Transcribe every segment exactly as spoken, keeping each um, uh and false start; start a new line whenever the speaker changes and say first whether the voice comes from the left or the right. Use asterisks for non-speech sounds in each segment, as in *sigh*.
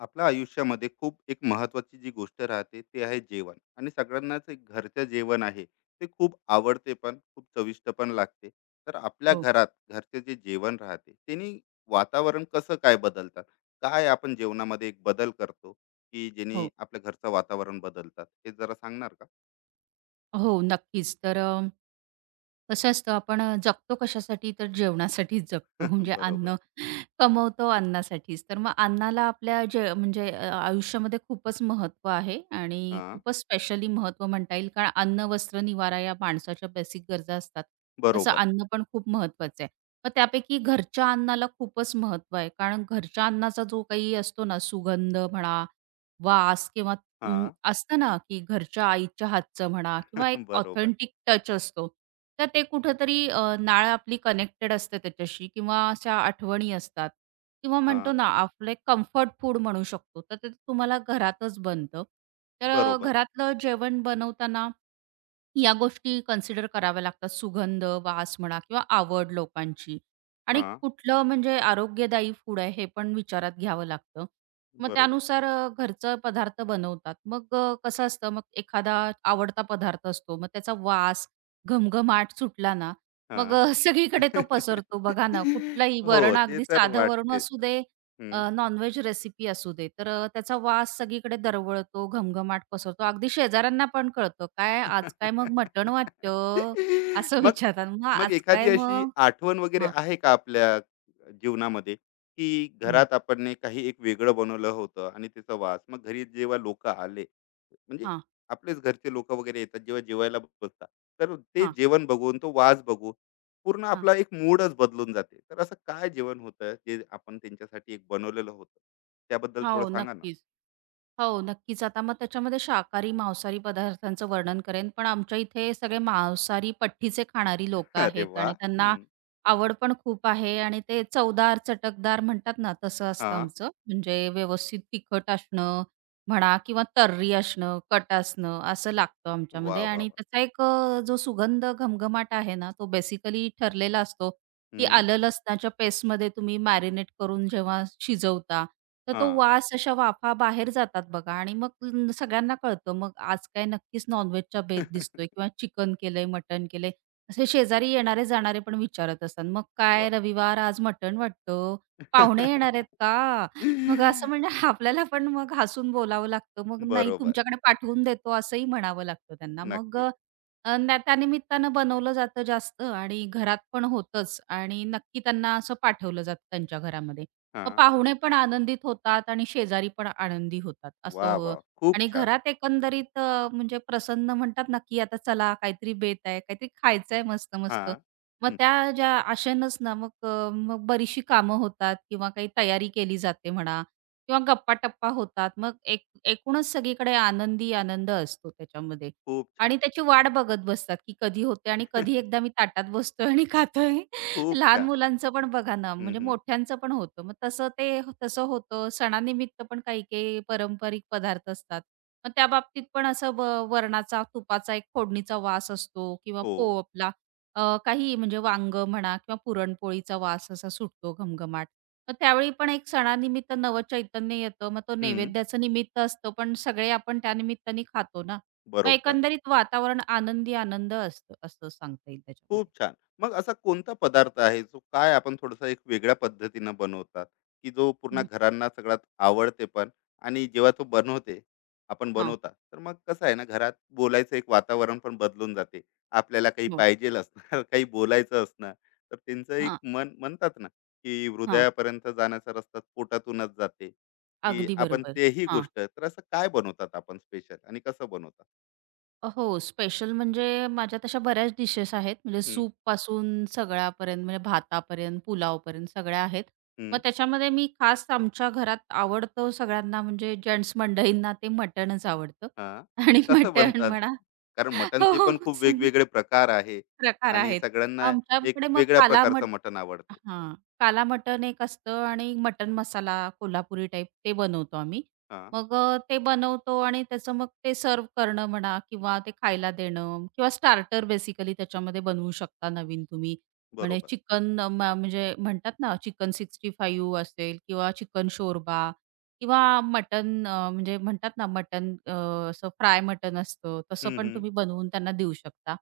left: आपल्या आयुष्यामध्ये खूप एक महत्वाची जी गोष्ट राहते ते आहे जेवण, आणि सगळ्यांनाच एक घरचं जेवण आहे ते खूप आवडते, पण खूप चविष्ट पण लागते. तर आपल्या
right: हो,
left: घरात घरचे जे जेवण राहते त्यांनी वातावरण कसं काय बदलतात, काय आपण जेवणामध्ये एक बदल करतो की जेणे
right: हो.
left: आपल्या घरचं वातावरण बदलतात, हे जरा सांगणार का?
right: हो, नक्कीच. तर अ, कसं असतं आपण अ, जगतो कशासाठी? तर जेवणासाठीच जगतो.
left: *laughs*
right: म्हणजे
left: बरोबर.
right: अन्न कमवतो अन्नासाठीच. तर मग अन्नाला आपल्या जे म्हणजे अ, आयुष्यामध्ये खूपच महत्त्व आहे आणि
left: हां.
right: खूपच स्पेशली महत्त्व म्हणता येईल. कारण अन्न, वस्त्र, निवारा या माणसाच्या बेसिक गरजा असतात. तसं
left: बरोबर.
right: अन्न पण खूप महत्त्वाचं आहे. मग त्यापैकी घरच्या अन्नाला खूपच महत्त्व आहे. कारण घरच्या अन्नाचा जो काही असतो ना, सुगंध म्हणा, वास किंवा अं,
left: हां.
right: असतं ना, की घरच्या आईच्या हातचं म्हणा किंवा एक
left: *laughs* बरोबर.
right: ऑथेंटिक टच असतो. तर ते कुठेतरी अ, नाळ आपली कनेक्टेड असते त्याच्याशी किंवा अशा आठवणी असतात किंवा म्हणतो
left: हां.
right: ना, आपले कम्फर्ट फूड म्हणू शकतो. तर ते तुम्हाला घरातच बनतं. तर अ,
left: बरोबर.
right: घरातलं जेवण बनवताना या गोष्टी कन्सिडर कराव्या लागतात. सुगंध, वास म्हणा किंवा आवड लोकांची आणि
left: हां.
right: कुठलं म्हणजे आरोग्यदायी फूड आहे हे पण विचारात घ्यावं लागतं. मग
left: बरोबर.
right: त्यानुसार अ, घरचं पदार्थ बनवतात. मग अ, कसं असतं मग एखादा आवडता पदार्थ असतो. मग त्याचा वास घमघमाट सुटला ना, मग अ, *laughs* सगळीकडे तो पसरतो. बघा ना,
left: *laughs*
right: कुठलंही
left: हो,
right: वरण
left: ते
right: अगदी
left: तर
right: साधं वरण
left: वाटते.
right: असू दे
left: हं.
right: अ, नॉनव्हेज रेसिपी असू दे, तर अ, त्याचा वास सगळीकडे दरवळतो, घमघमाट पसरतो. अगदी शेजाऱ्यांना पण कळतं, "काय आज काय मग मटण वाटतं?"
left: *laughs*
right: असं *laughs*
left: मग
right: विचारतात. मग
left: मग
right: आज
left: एखादी
right: काय
left: अशी
right: मग
left: आठवण वगैरे
right: हां.
left: आहे का आपल्या जीवनामध्ये, की
right: हं.
left: घरात आपण ने काही एक वेगळं बनवलं होतं आणि त्याचा वास मग घरी जेव्हा लोकं आले, म्हणजे
right: हां,
left: आपलेच घरचे लोकं वगैरे येतात, जेव्हा जेवायला बसतात, तर ते
right: हां,
left: जेवण बघून, तो वास बघून पूर्ण
right: हां.
left: आपला एक मूडच बदलून जाते. तर असं काय जेवण होतं, जे आपण त्यांच्यासाठी एक बनवलेलं होतं? त्याबद्दल थोडं
right: हो,
left: सांगा.
right: नक्कीच. हो, नक्कीच. आता मग त्याच्यामध्ये शाकाहारी, मांसाहारी पदार्थांचं वर्णन करेन, पण आमच्या इथे सगळे मांसाहारी पट्ठीचे खाणारी
left: *laughs*
right: लोकं
left: अरे
right: आहेत
left: वा.
right: आणि
left: हं.
right: त्यांना आवड पण खूप आहे आणि ते चवदार, चटकदार म्हणतात ना, तसं असतं
left: हां.
right: आमचं. म्हणजे व्यवस्थित तिखट असणं म्हणा किंवा तर्री असणं, कट असणं असं लागतं
left: वाह,
right: आमच्यामध्ये
left: वाह,
right: आणि
left: वाह!
right: त्याचा एक अ, जो सुगंध घमघमाट आहे ना, तो बेसिकली ठरलेला असतो, की
left: हं.
right: आलं लसणाच्या पेस्टमध्ये तुम्ही मॅरिनेट करून जेव्हा शिजवता तर तो
left: हां.
right: वास अशा वाफा बाहेर जातात बघा आणि मग न- सगळ्यांना कळतं मग आज काय नक्कीच नॉनव्हेजचा बेत दिसतोय किंवा चिकन केलंय मटण केलंय असे शेजारी येणारे जाणारे पण विचारत असतात मग काय
left: वाह!
right: रविवार आज मटण वाटतं पाहुणे येणार आहेत का मग असं
left: *laughs*
right: म्हणजे
left: *laughs*
right: आपल्याला पण मग हसून बोलावं लागतं मग नाही
left: बरोबर.
right: तुमच्याकडे पाठवून देतो असंही म्हणावं लागतं त्यांना मग
left: नक्की.
right: अ, ना- त्यानिमित्तानं बनवलं जातं जास्त आणि घरात पण होतंच आणि नक्की त्यांना असं पाठवलं जातं त्यांच्या घरामध्ये मग
left: हां.
right: पाहुणे पण आनंदित होतात आणि शेजारी पण आनंदी होतात असं
left: वाह,
right: हो.
left: वाह! खूप
right: आणि
left: छान.
right: घरात एकंदरीत अ, म्हणजे प्रसन्न म्हणतात ना, की आता चला काहीतरी बेत आहे, काहीतरी खायचंय मस्त-मस्त.
left: हां.
right: मग
left: हं.
right: त्या ज्या आशेनच ना मग अ, मग बरीचशी कामं होतात किंवा काही तयारी केली जाते म्हणा किंवा गप्पा-टप्पा होतात. मग एक एकूणच सगळीकडे आनंदी आनंद असतो त्याच्यामध्ये
left: खूप छान.
right: आणि त्याची वाट बघत बसतात, की कधी होते आणि कधी
left: *laughs*
right: एकदा मी ताटात बसतोय आणि खातोय.
left: खूप
right: लहान
left: छान.
right: मुलांचं पण बघा ना,
left: हं,
right: म्हणजे
left: हं.
right: मोठ्यांचं पण होतं. मग तसं ते तसं होतं. सणानिमित्त पण काही-काही पारंपरिक पदार्थ असतात. मग त्याबाबतीत पण असं व वरणाचा, तुपाचा एक फोडणीचा वास असतो किंवा
left: हो.
right: पो आपला अ, काही म्हणजे वांगं म्हणा किंवा पुरणपोळीचा वास असा सुटतो घमघमाट. मग त्यावेळी पण एक सणानिमित्त नवं चैतन्य येतं. मग तो
left: हं.
right: नैवेद्याचं निमित्त असतं, पण सगळे आपण त्या निमित्ताने खातो ना. मग
left: बरोबर.
right: एकंदरीत वातावरण आनंदी आनंद असतं, असं सांगता येईल
left: खूप
right: त्याच्यामध्ये.
left: छान. मग असा कोणता पदार्थ आहे जो काय आपण थोडासा एक वेगळ्या पद्धतीनं बनवतात, की जो पूर्ण
right: हं.
left: घरांना सगळ्यात आवडते पण, आणि जेव्हा तो बनवते, आपण
right: हां.
left: बनवता, तर मग कसं आहे ना, घरात बोलायचं एक वातावरण पण बदलून जाते. आपल्याला काही पाहिजेल असणार, *laughs* काही बोलायचं असणार, तर त्यांचं एक
right: हो.
left: मन म्हणतात ना, की
right: हां.
left: हृदयापर्यंत जाण्याचा रस्ता पोटातूनच जाते, की
right: अगदी
left: आपण
right: बरोबर.
left: तेही
right: हां.
left: गोष्ट. तर असं काय बनवतात आपण स्पेशल आणि कसं बनवतात?
right: अ, हो, स्पेशल म्हणजे माझ्या तशा बऱ्याच डिशेस आहेत. म्हणजे
left: हं,
right: सूपपासून सगळ्यापर्यंत म्हणजे भातापर्यंत, पुलावपर्यंत सगळ्या आहेत. मग
left: हं.
right: त्याच्यामध्ये मी खास आमच्या घरात आवडतं सगळ्यांना म्हणजे जेंट्स मंडळींना ते मटणच आवडतं
left: हां.
right: *laughs*
left: मग
right: आणि
left: कसं
right: मटण
left: बनतात?
right: म्हणा
left: कारण
right: हो,
left: मटनचे
right: हो,
left: पण खूप
right: संगीत
left: वेगवेगळे प्रकार आहे,
right: प्रकार
left: आणि
right: आहेत.
left: सगळ्यांना एक
right: आमच्याकडे मग
left: वेगळ्या
right: काला
left: प्रकारचं मटन आवडते.
right: हां. काला मटण एक असतं आणि मटण मसाला कोल्हापुरी टाईप ते बनवतो आम्ही.
left: हां,
right: मग अ, ते बनवतो आणि त्याचं मग ते सर्व्ह करणं म्हणा किंवा ते खायला देणं किंवा स्टार्टर बेसिकली त्याच्यामध्ये बनवू शकता नवीन तुम्ही. म्हणजे
left: बरोबर.
right: चिकन अ, म म्हणजे म्हणतात ना चिकन पासष्ट असेल किंवा चिकन शोरबा किंवा मटण अ, म्हणजे म्हणतात ना मटण अ, असं फ्राय मटण असतं, तसं
left: हं,
right: पण
left: हं.
right: तुम्ही बनवून त्यांना देऊ शकता.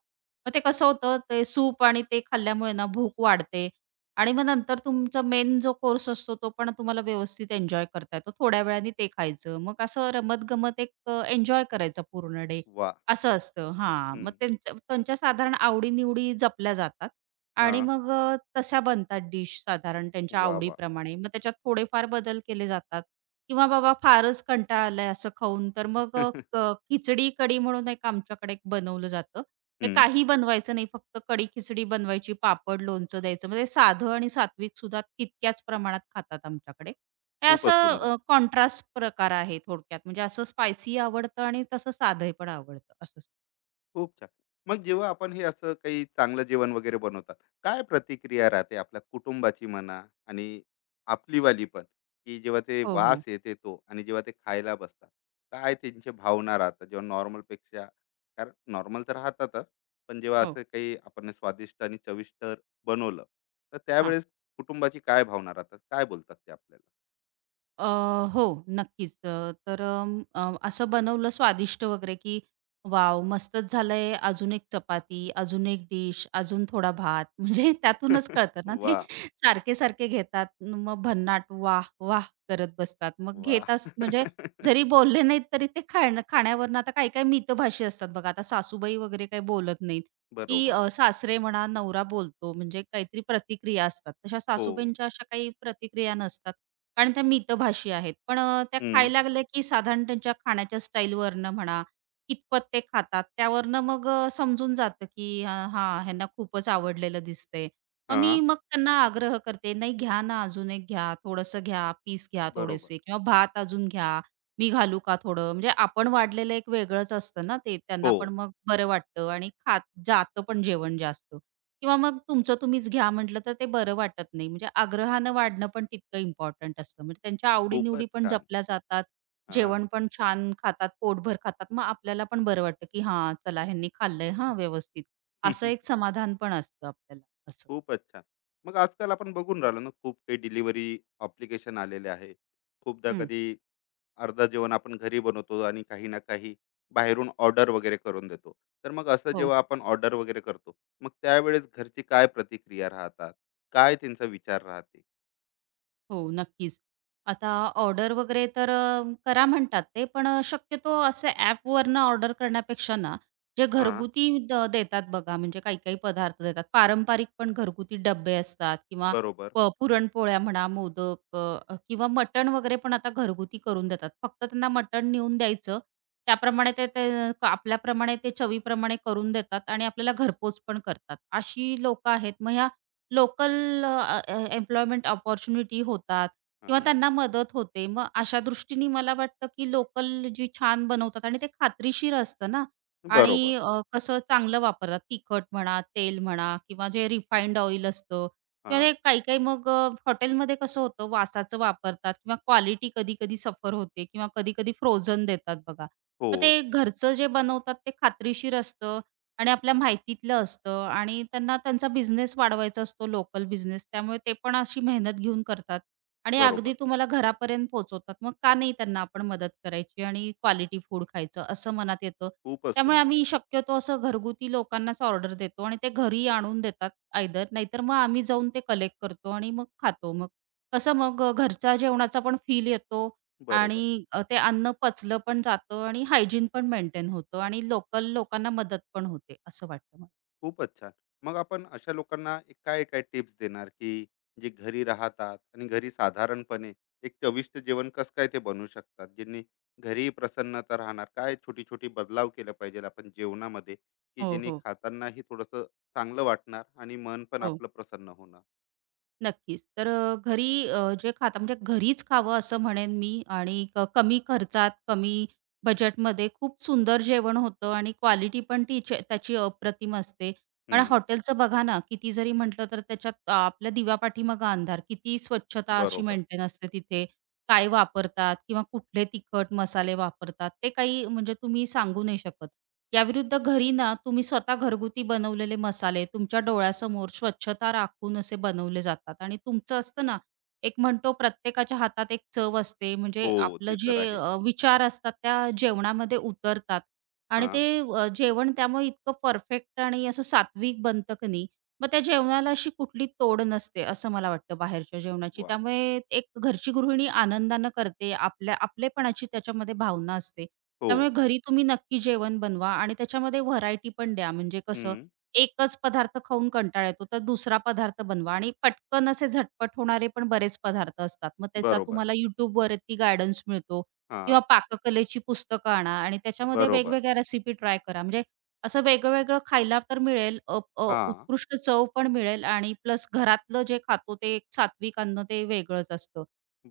right: मग ते कसं होतं ते सूप आणि ते खाल्ल्यामुळे ना भूक वाढते आणि मग नंतर तुमचा मेन जो कोर्स असतो तो पण तुम्हाला व्यवस्थित एन्जॉय करता येतो. थोड्या वेळाने ते खायचं. मग असं रमत-गमत एक अ, एन्जॉय करायचा पूर्ण डे
left: वाह!
right: असं असतं. हां, मग
left: हं.
right: त्यांच्या त्यांच्या साधारण आवडी-निवडी जपल्या जातात आणि
left: हां.
right: मग अ, तशा बनतात डिश साधारण त्यांच्या
left: वाह, वाह!
right: आवडीप्रमाणे. मग त्याच्यात थोडेफार बदल केले जातात किंवा बाबा फारच कंटाळा आलाय असं खाऊन तर मग अ,
left: हं.
right: क खिचडी कढी म्हणून एक आमच्याकडे एक बनवलं जातं. हे
left: *laughs*
right: काही बनवायचं नाही, फक्त कड़ी खिचडी बनवायची, पापड, लोणचं द्यायचं. म्हणजे साधं आणि सात्विक सुद्धा तितक्याच प्रमाणात खातात आमच्याकडे. हे
left: खूपच
right: असं
left: सुंदर.
right: अ, कॉन्ट्रास्ट प्रकार आहे थोडक्यात. म्हणजे असं स्पायसी आवडतं आणि तसं साधं पण आवडतं असं.
left: खूप छान. मग जेव्हा आपण हे असं काही चांगलं जेवण वगैरे बनवतात, काय प्रतिक्रिया राहते आपल्या कुटुंबाची म्हणा, आणि आपलीवाली पण, की जेव्हा ते
right: हो,
left: वास
right: हो.
left: येते तो आणि जेव्हा ते खायला बसतात, काय त्यांच्या भावना राहतात जेव्हा नॉर्मलपेक्षा, कारण नॉर्मल तर राहतातच, पण जेव्हा
right: हो,
left: असं काही आपण स्वादिष्ट आणि चविष्ट बनवलं, तर
right: हां.
left: त्यावेळेस कुटुंबाची काय भावना राहतात, काय बोलतात ते आपल्याला?
right: अ, हो, नक्कीच. अ, तर अं, अ, असं बनवलं स्वादिष्ट वगैरे, की वाव मस्तच झालंय." अजून एक चपाती, अजून एक डिश, अजून थोडा भात. *laughs* म्हणजे त्यातूनच कळतं
left: *laughs*
right: ना ते
left: वाह!
right: सारखे-सारखे घेतात. न मग भन्नाट "वाह! वाह!" करत बसतात. मग
left: वाह!
right: घेताच म्हणजे जरी
left: *laughs*
right: बोलले नाहीत, तरी ते खाणं खाण्यावरनं आता काही-काही मितभाषी असतात बघा. आता सासूबाई वगैरे काही बोलत नाहीत. की
left: बरोबर.
right: अ, सासरे म्हणा, नवरा बोलतो म्हणजे काहीतरी प्रतिक्रिया असतात. तशा
left: हो.
right: सासूबाईंच्या अशा काही प्रतिक्रिया नसतात. कारण त्या मितभाषी आहेत. पण अ, त्या
left: हं.
right: खायला लागल्या की साधारण त्यांच्या खाण्याच्या स्टाईलवरनं म्हणा, कितपत ते खातात त्यावरनं मग अ, समजून जातं की अ, हां, ह्यांना खूपच आवडलेलं दिसतंय. मग मी
left: हां.
right: मग त्यांना आग्रह करते, "नाही घ्या ना, अजून एक घ्या, थोडंसं घ्या, पीस घ्या
left: बरोबर.
right: थोडेसे किंवा भात अजून घ्या." मी घालू का थोडं? म्हणजे आपण वाढलेलं एक वेगळंच असतं ना ते. त्यांना
left: हो.
right: पण मग बरं वाटतं आणि खात जातं पण जेवण जास्त किंवा मग तुमचं तुम्हीच घ्या म्हटलं तर ते बरं वाटत नाही. म्हणजे आग्रहानं वाढणं पण तितकं इम्पॉर्टंट असतं. म्हणजे त्यांच्या आवडीनिवडी
left: खूपच
right: पण
left: छान.
right: जपल्या जातात.
left: हां.
right: जेवण पण छान खातात, पोटभर खातात. मग आपल्याला पण बरं वाटतं, की हां, चला ह्यांनी खाल्लंय हां व्यवस्थित. असं एक
left: *laughs*
right: समाधान पण असतं आपल्याला असं.
left: खूपच छान. मग आजकाल आपण बघून राहिलो ना, खूप काही डिलिव्हरी ॲप्लिकेशन आलेले आहे. खूपदा
right: हं.
left: कधी अर्धं जेवण आपण घरी बनवतो आणि काही ना काही बाहेरून ऑर्डर वगैरे करून देतो. तर मग असं
right: हो.
left: जेव्हा आपण ऑर्डर वगैरे करतो, मग त्यावेळेस घरची काय प्रतिक्रिया राहतात? काय त्यांचा विचार राहते?
right: हो, नक्कीच. आता ऑर्डर वगैरे तर अ, करा म्हणतात ते, पण अ, शक्यतो असं ॲपवरनं ऑर्डर करण्यापेक्षा ना, जे
left: हां,
right: घरगुती द देतात बघा, म्हणजे काही-काही पदार्थ देतात. पारंपरिक पण घरगुती डब्बे असतात किंवा
left: बरोबर.
right: प पुरणपोळ्या म्हणा, मोदक अ, किंवा मटण वगैरे पण आता घरगुती करून देतात. फक्त त्यांना मटण नेऊन द्यायचं. त्याप्रमाणे ते ते क- आपल्याप्रमाणे ते चवीप्रमाणे करून देतात आणि आपल्याला घरपोच पण करतात. अशी लोकं आहेत. मग ह्या लोकल अ, अ, एम्प्लॉयमेंट अपॉर्च्युनिटी होतात किंवा
left: हां,
right: त्यांना मदत होते. मग अशा दृष्टीने मला वाटतं, की लोकल जी छान बनवतात आणि ते खात्रीशीर असतं ना आणि
left: बरोबर.
right: अ, कसं चांगलं वापरतात. तिखट म्हणा, तेल म्हणा किंवा जे रिफाइंड ऑइल असतं किंवा
left: हां.
right: हे काही-काही मग अ, हॉटेलमध्ये कसं होतं वासाचं वापरतात किंवा क्वालिटी कधी-कधी सफर होते किंवा कधी-कधी फ्रोझन देतात बघा.
left: हो,
right: तर ते घरचं जे बनवतात ते खात्रीशीर असतं आणि आपल्या माहितीतलं असतं आणि त्यांना त्यांचा बिझनेस वाढवायचा असतो लोकल बिझनेस त्यामुळे ते पण अशी मेहनत घेऊन करतात आणि अगदी
left: बरोबर.
right: तुम्हाला घरापर्यंत पोहोचवतात. मग का नाही त्यांना आपण मदत करायची आणि क्वालिटी फूड खायचं असं मनात येतं.
left: खूपच
right: त्यामुळे
left: सुंदर.
right: आम्ही शक्यतो असं घरगुती लोकांनाच ऑर्डर देतो आणि ते घरी आणून देतात आयदर नाहीतर मग आम्ही जाऊन ते कलेक्ट करतो आणि मग खातो. मग कसं मग घरच्या जेवणाचा पण फील येतो
left: बरोबर.
right: आणि अ, ते अन्न पचलं पण जातं आणि हायजीन पण मेंटेन होतं आणि लोकल लोकांना मदत पण होते असं वाटतं मला.
left: खूपच छान. मग आपण अशा लोकांना एक काय-काय टिप्स देणार, की जे घरी राहतात आणि घरी साधारणपणे एक चविष्ट जेवण कसं काय ते बनवू शकतात? ज्यांनी घरीही प्रसन्नता राहणार. काय छोटी-छोटी बदलाव केला पाहिजे आपण जेवणामध्ये, की
right: हो,
left: जेणे
right: हो.
left: खातानाही थोडंसं चांगलं वाटणार आणि मन पण
right: हो.
left: आपलं प्रसन्न होणार?
right: नक्कीच. तर अ, घरी अ, जे खाता म्हणजे घरीच खावं असं म्हणेन मी आणि क कमी खर्चात, कमी बजेटमध्ये खूप सुंदर जेवण होतं आणि क्वालिटी पण तिची त्याची अप्रतिम असते. पण
left: हं,
right: हॉटेलचं बघा ना, किती जरी म्हटलं तर त्याच्यात अ, आपल्या दिव्यापाठीमागे अंधार. किती स्वच्छता अशी
left: बरोबर.
right: मेंटेन असते तिथे. काय वापरतात किंवा कुठले तिखट मसाले वापरतात ते काही म्हणजे तुम्ही सांगू नाही शकत. याविरुद्ध घरी ना तुम्ही स्वतः घरगुती बनवलेले मसाले तुमच्या डोळ्यासमोर स्वच्छता राखून असे बनवले जातात आणि तुमचं असतं ना एक म्हणतो प्रत्येकाच्या हातात एक चव असते
left: हो,
right: म्हणजे आपलं
left: ते
right: जे
left: तर आहेच.
right: अ, विचार असतात त्या जेवणामध्ये उतरतात आणि
left: हां,
right: ते अ, जेवण त्यामुळे इतकं परफेक्ट आणि असं सात्विक बनतं की नाही मग त्या जेवणाला अशी कुठली तोड नसते असं मला वाटतं बाहेरच्या जेवणाची
left: वाह!
right: त्यामुळे एक घरची गृहिणी आनंदानं करते आपल्या आपलेपणाची त्याच्यामध्ये भावना असते
left: हो.
right: त्यामुळे घरी तुम्ही नक्की जेवण बनवा आणि त्याच्यामध्ये व्हरायटी पण द्या. म्हणजे कसं
left: हं,
right: एकच पदार्थ खाऊन कंटाळा येतो, तर दुसरा पदार्थ बनवा आणि पटकन असे झटपट होणारे पण बरेच पदार्थ असतात. मग त्याचा
left: बरोबर.
right: तुम्हाला YouTubeवरती गाईडन्स मिळतो किंवा
left: हां,
right: पाककलेची पुस्तकं आणा आणि त्याच्यामध्ये
left: बरोबर.
right: वेगवेगळ्या रेसिपी ट्राय करा. म्हणजे असं वेगळं-वेगळं खायला तर मिळेल, अ, अ,
left: हां,
right: उत्कृष्ट चव पण मिळेल आणि प्लस घरातलं जे खातो ते एक सात्विक अन्न ते वेगळंच असतं,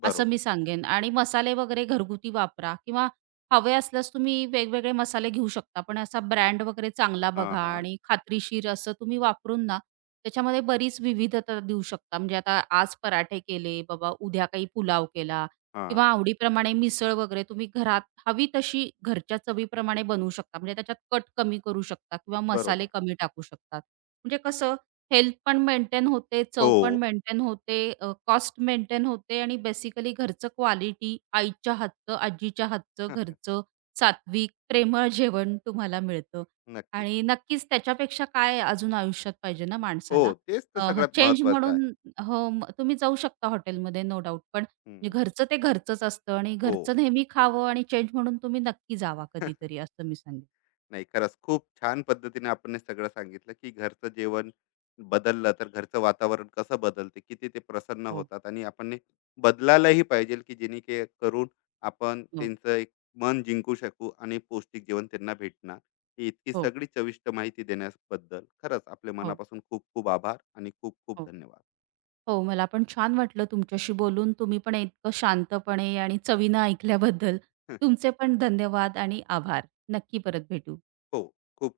right: असं
left: बरोबर.
right: मी सांगेन. आणि मसाले वगैरे घरगुती वापरा किंवा हवे असल्यास तुम्ही वेगवेगळे मसाले घेऊ शकता. पण असा ब्रँड वगैरे चांगला
left: हां,
right: बघा
left: हां,
right: आणि खात्रीशीर असं तुम्ही वापरून ना, त्याच्यामध्ये बरीच विविधता देऊ शकता. म्हणजे आता आज पराठे केले बाबा, उद्या काही पुलाव केला
left: हां,
right: किंवा आवडीप्रमाणे मिसळ वगैरे तुम्ही घरात हवी तशी घरच्या चवीप्रमाणे बनवू शकता. म्हणजे त्याच्यात कट कमी करू शकता किंवा
left: बरोबर.
right: मसाले कमी टाकू शकतात. म्हणजे कसं हेल्थ पण मेंटेन होते, चव
left: हो.
right: पण मेंटेन होते, कॉस्ट मेंटेन होते आणि बेसिकली घरचं क्वालिटी, आईच्या हातचं, आजीच्या हातचं
left: *laughs*
right: घरचं सात्विक, प्रेमळ जेवण तुम्हाला मिळतं
left: नक्कीच.
right: आणि नक्कीच त्याच्यापेक्षा काय अजून आयुष्यात पाहिजे ना
left: हो,
right: माणसाला.
left: तेच तर सगळ्यात
right: चेंज
left: महत्त्वाचं
right: म्हणून
left: आहे.
right: हो, मग तुम्ही जाऊ शकता हॉटेलमध्ये नो डाउट. पण म्हणजे
left: हं.
right: घरचं ते घरचंच असतं आणि
left: हो.
right: घरचं नेहमी खावं आणि चेंज म्हणून तुम्ही नक्की जावा
left: *laughs*
right: कधीतरी असं मी सांगेन.
left: नाही, खरंच खूप छान पद्धतीने आपण हे सगळं सांगितलं, की घरचं जेवण बदललं तर घरचं वातावरण कसं बदलते, किती ते प्रसन्न
right: हो,
left: होतात, आणि आपण हे बदलायलाही पाहिजे, की जेणे के करून आपण
right: हो,
left: त्यांचं एक मन जिंकू शकू आणि पौष्टिक जेवण त्यांना भेटणार. ही इतकी
right: हो,
left: सगळी चविष्ट माहिती देण्याबद्दल खरंच आपल्या
right: हो,
left: मनापासून खूप खूप आभार आणि खूप खूप
right: हो.
left: धन्यवाद.
right: हो, मला पण छान वाटलं तुमच्याशी बोलून. तुम्ही पण इतकं शांतपणे आणि चवीनं ऐकल्याबद्दल
left: *laughs*
right: तुमचे पण धन्यवाद आणि आभार. नक्की परत भेटू.
left: हो, खूप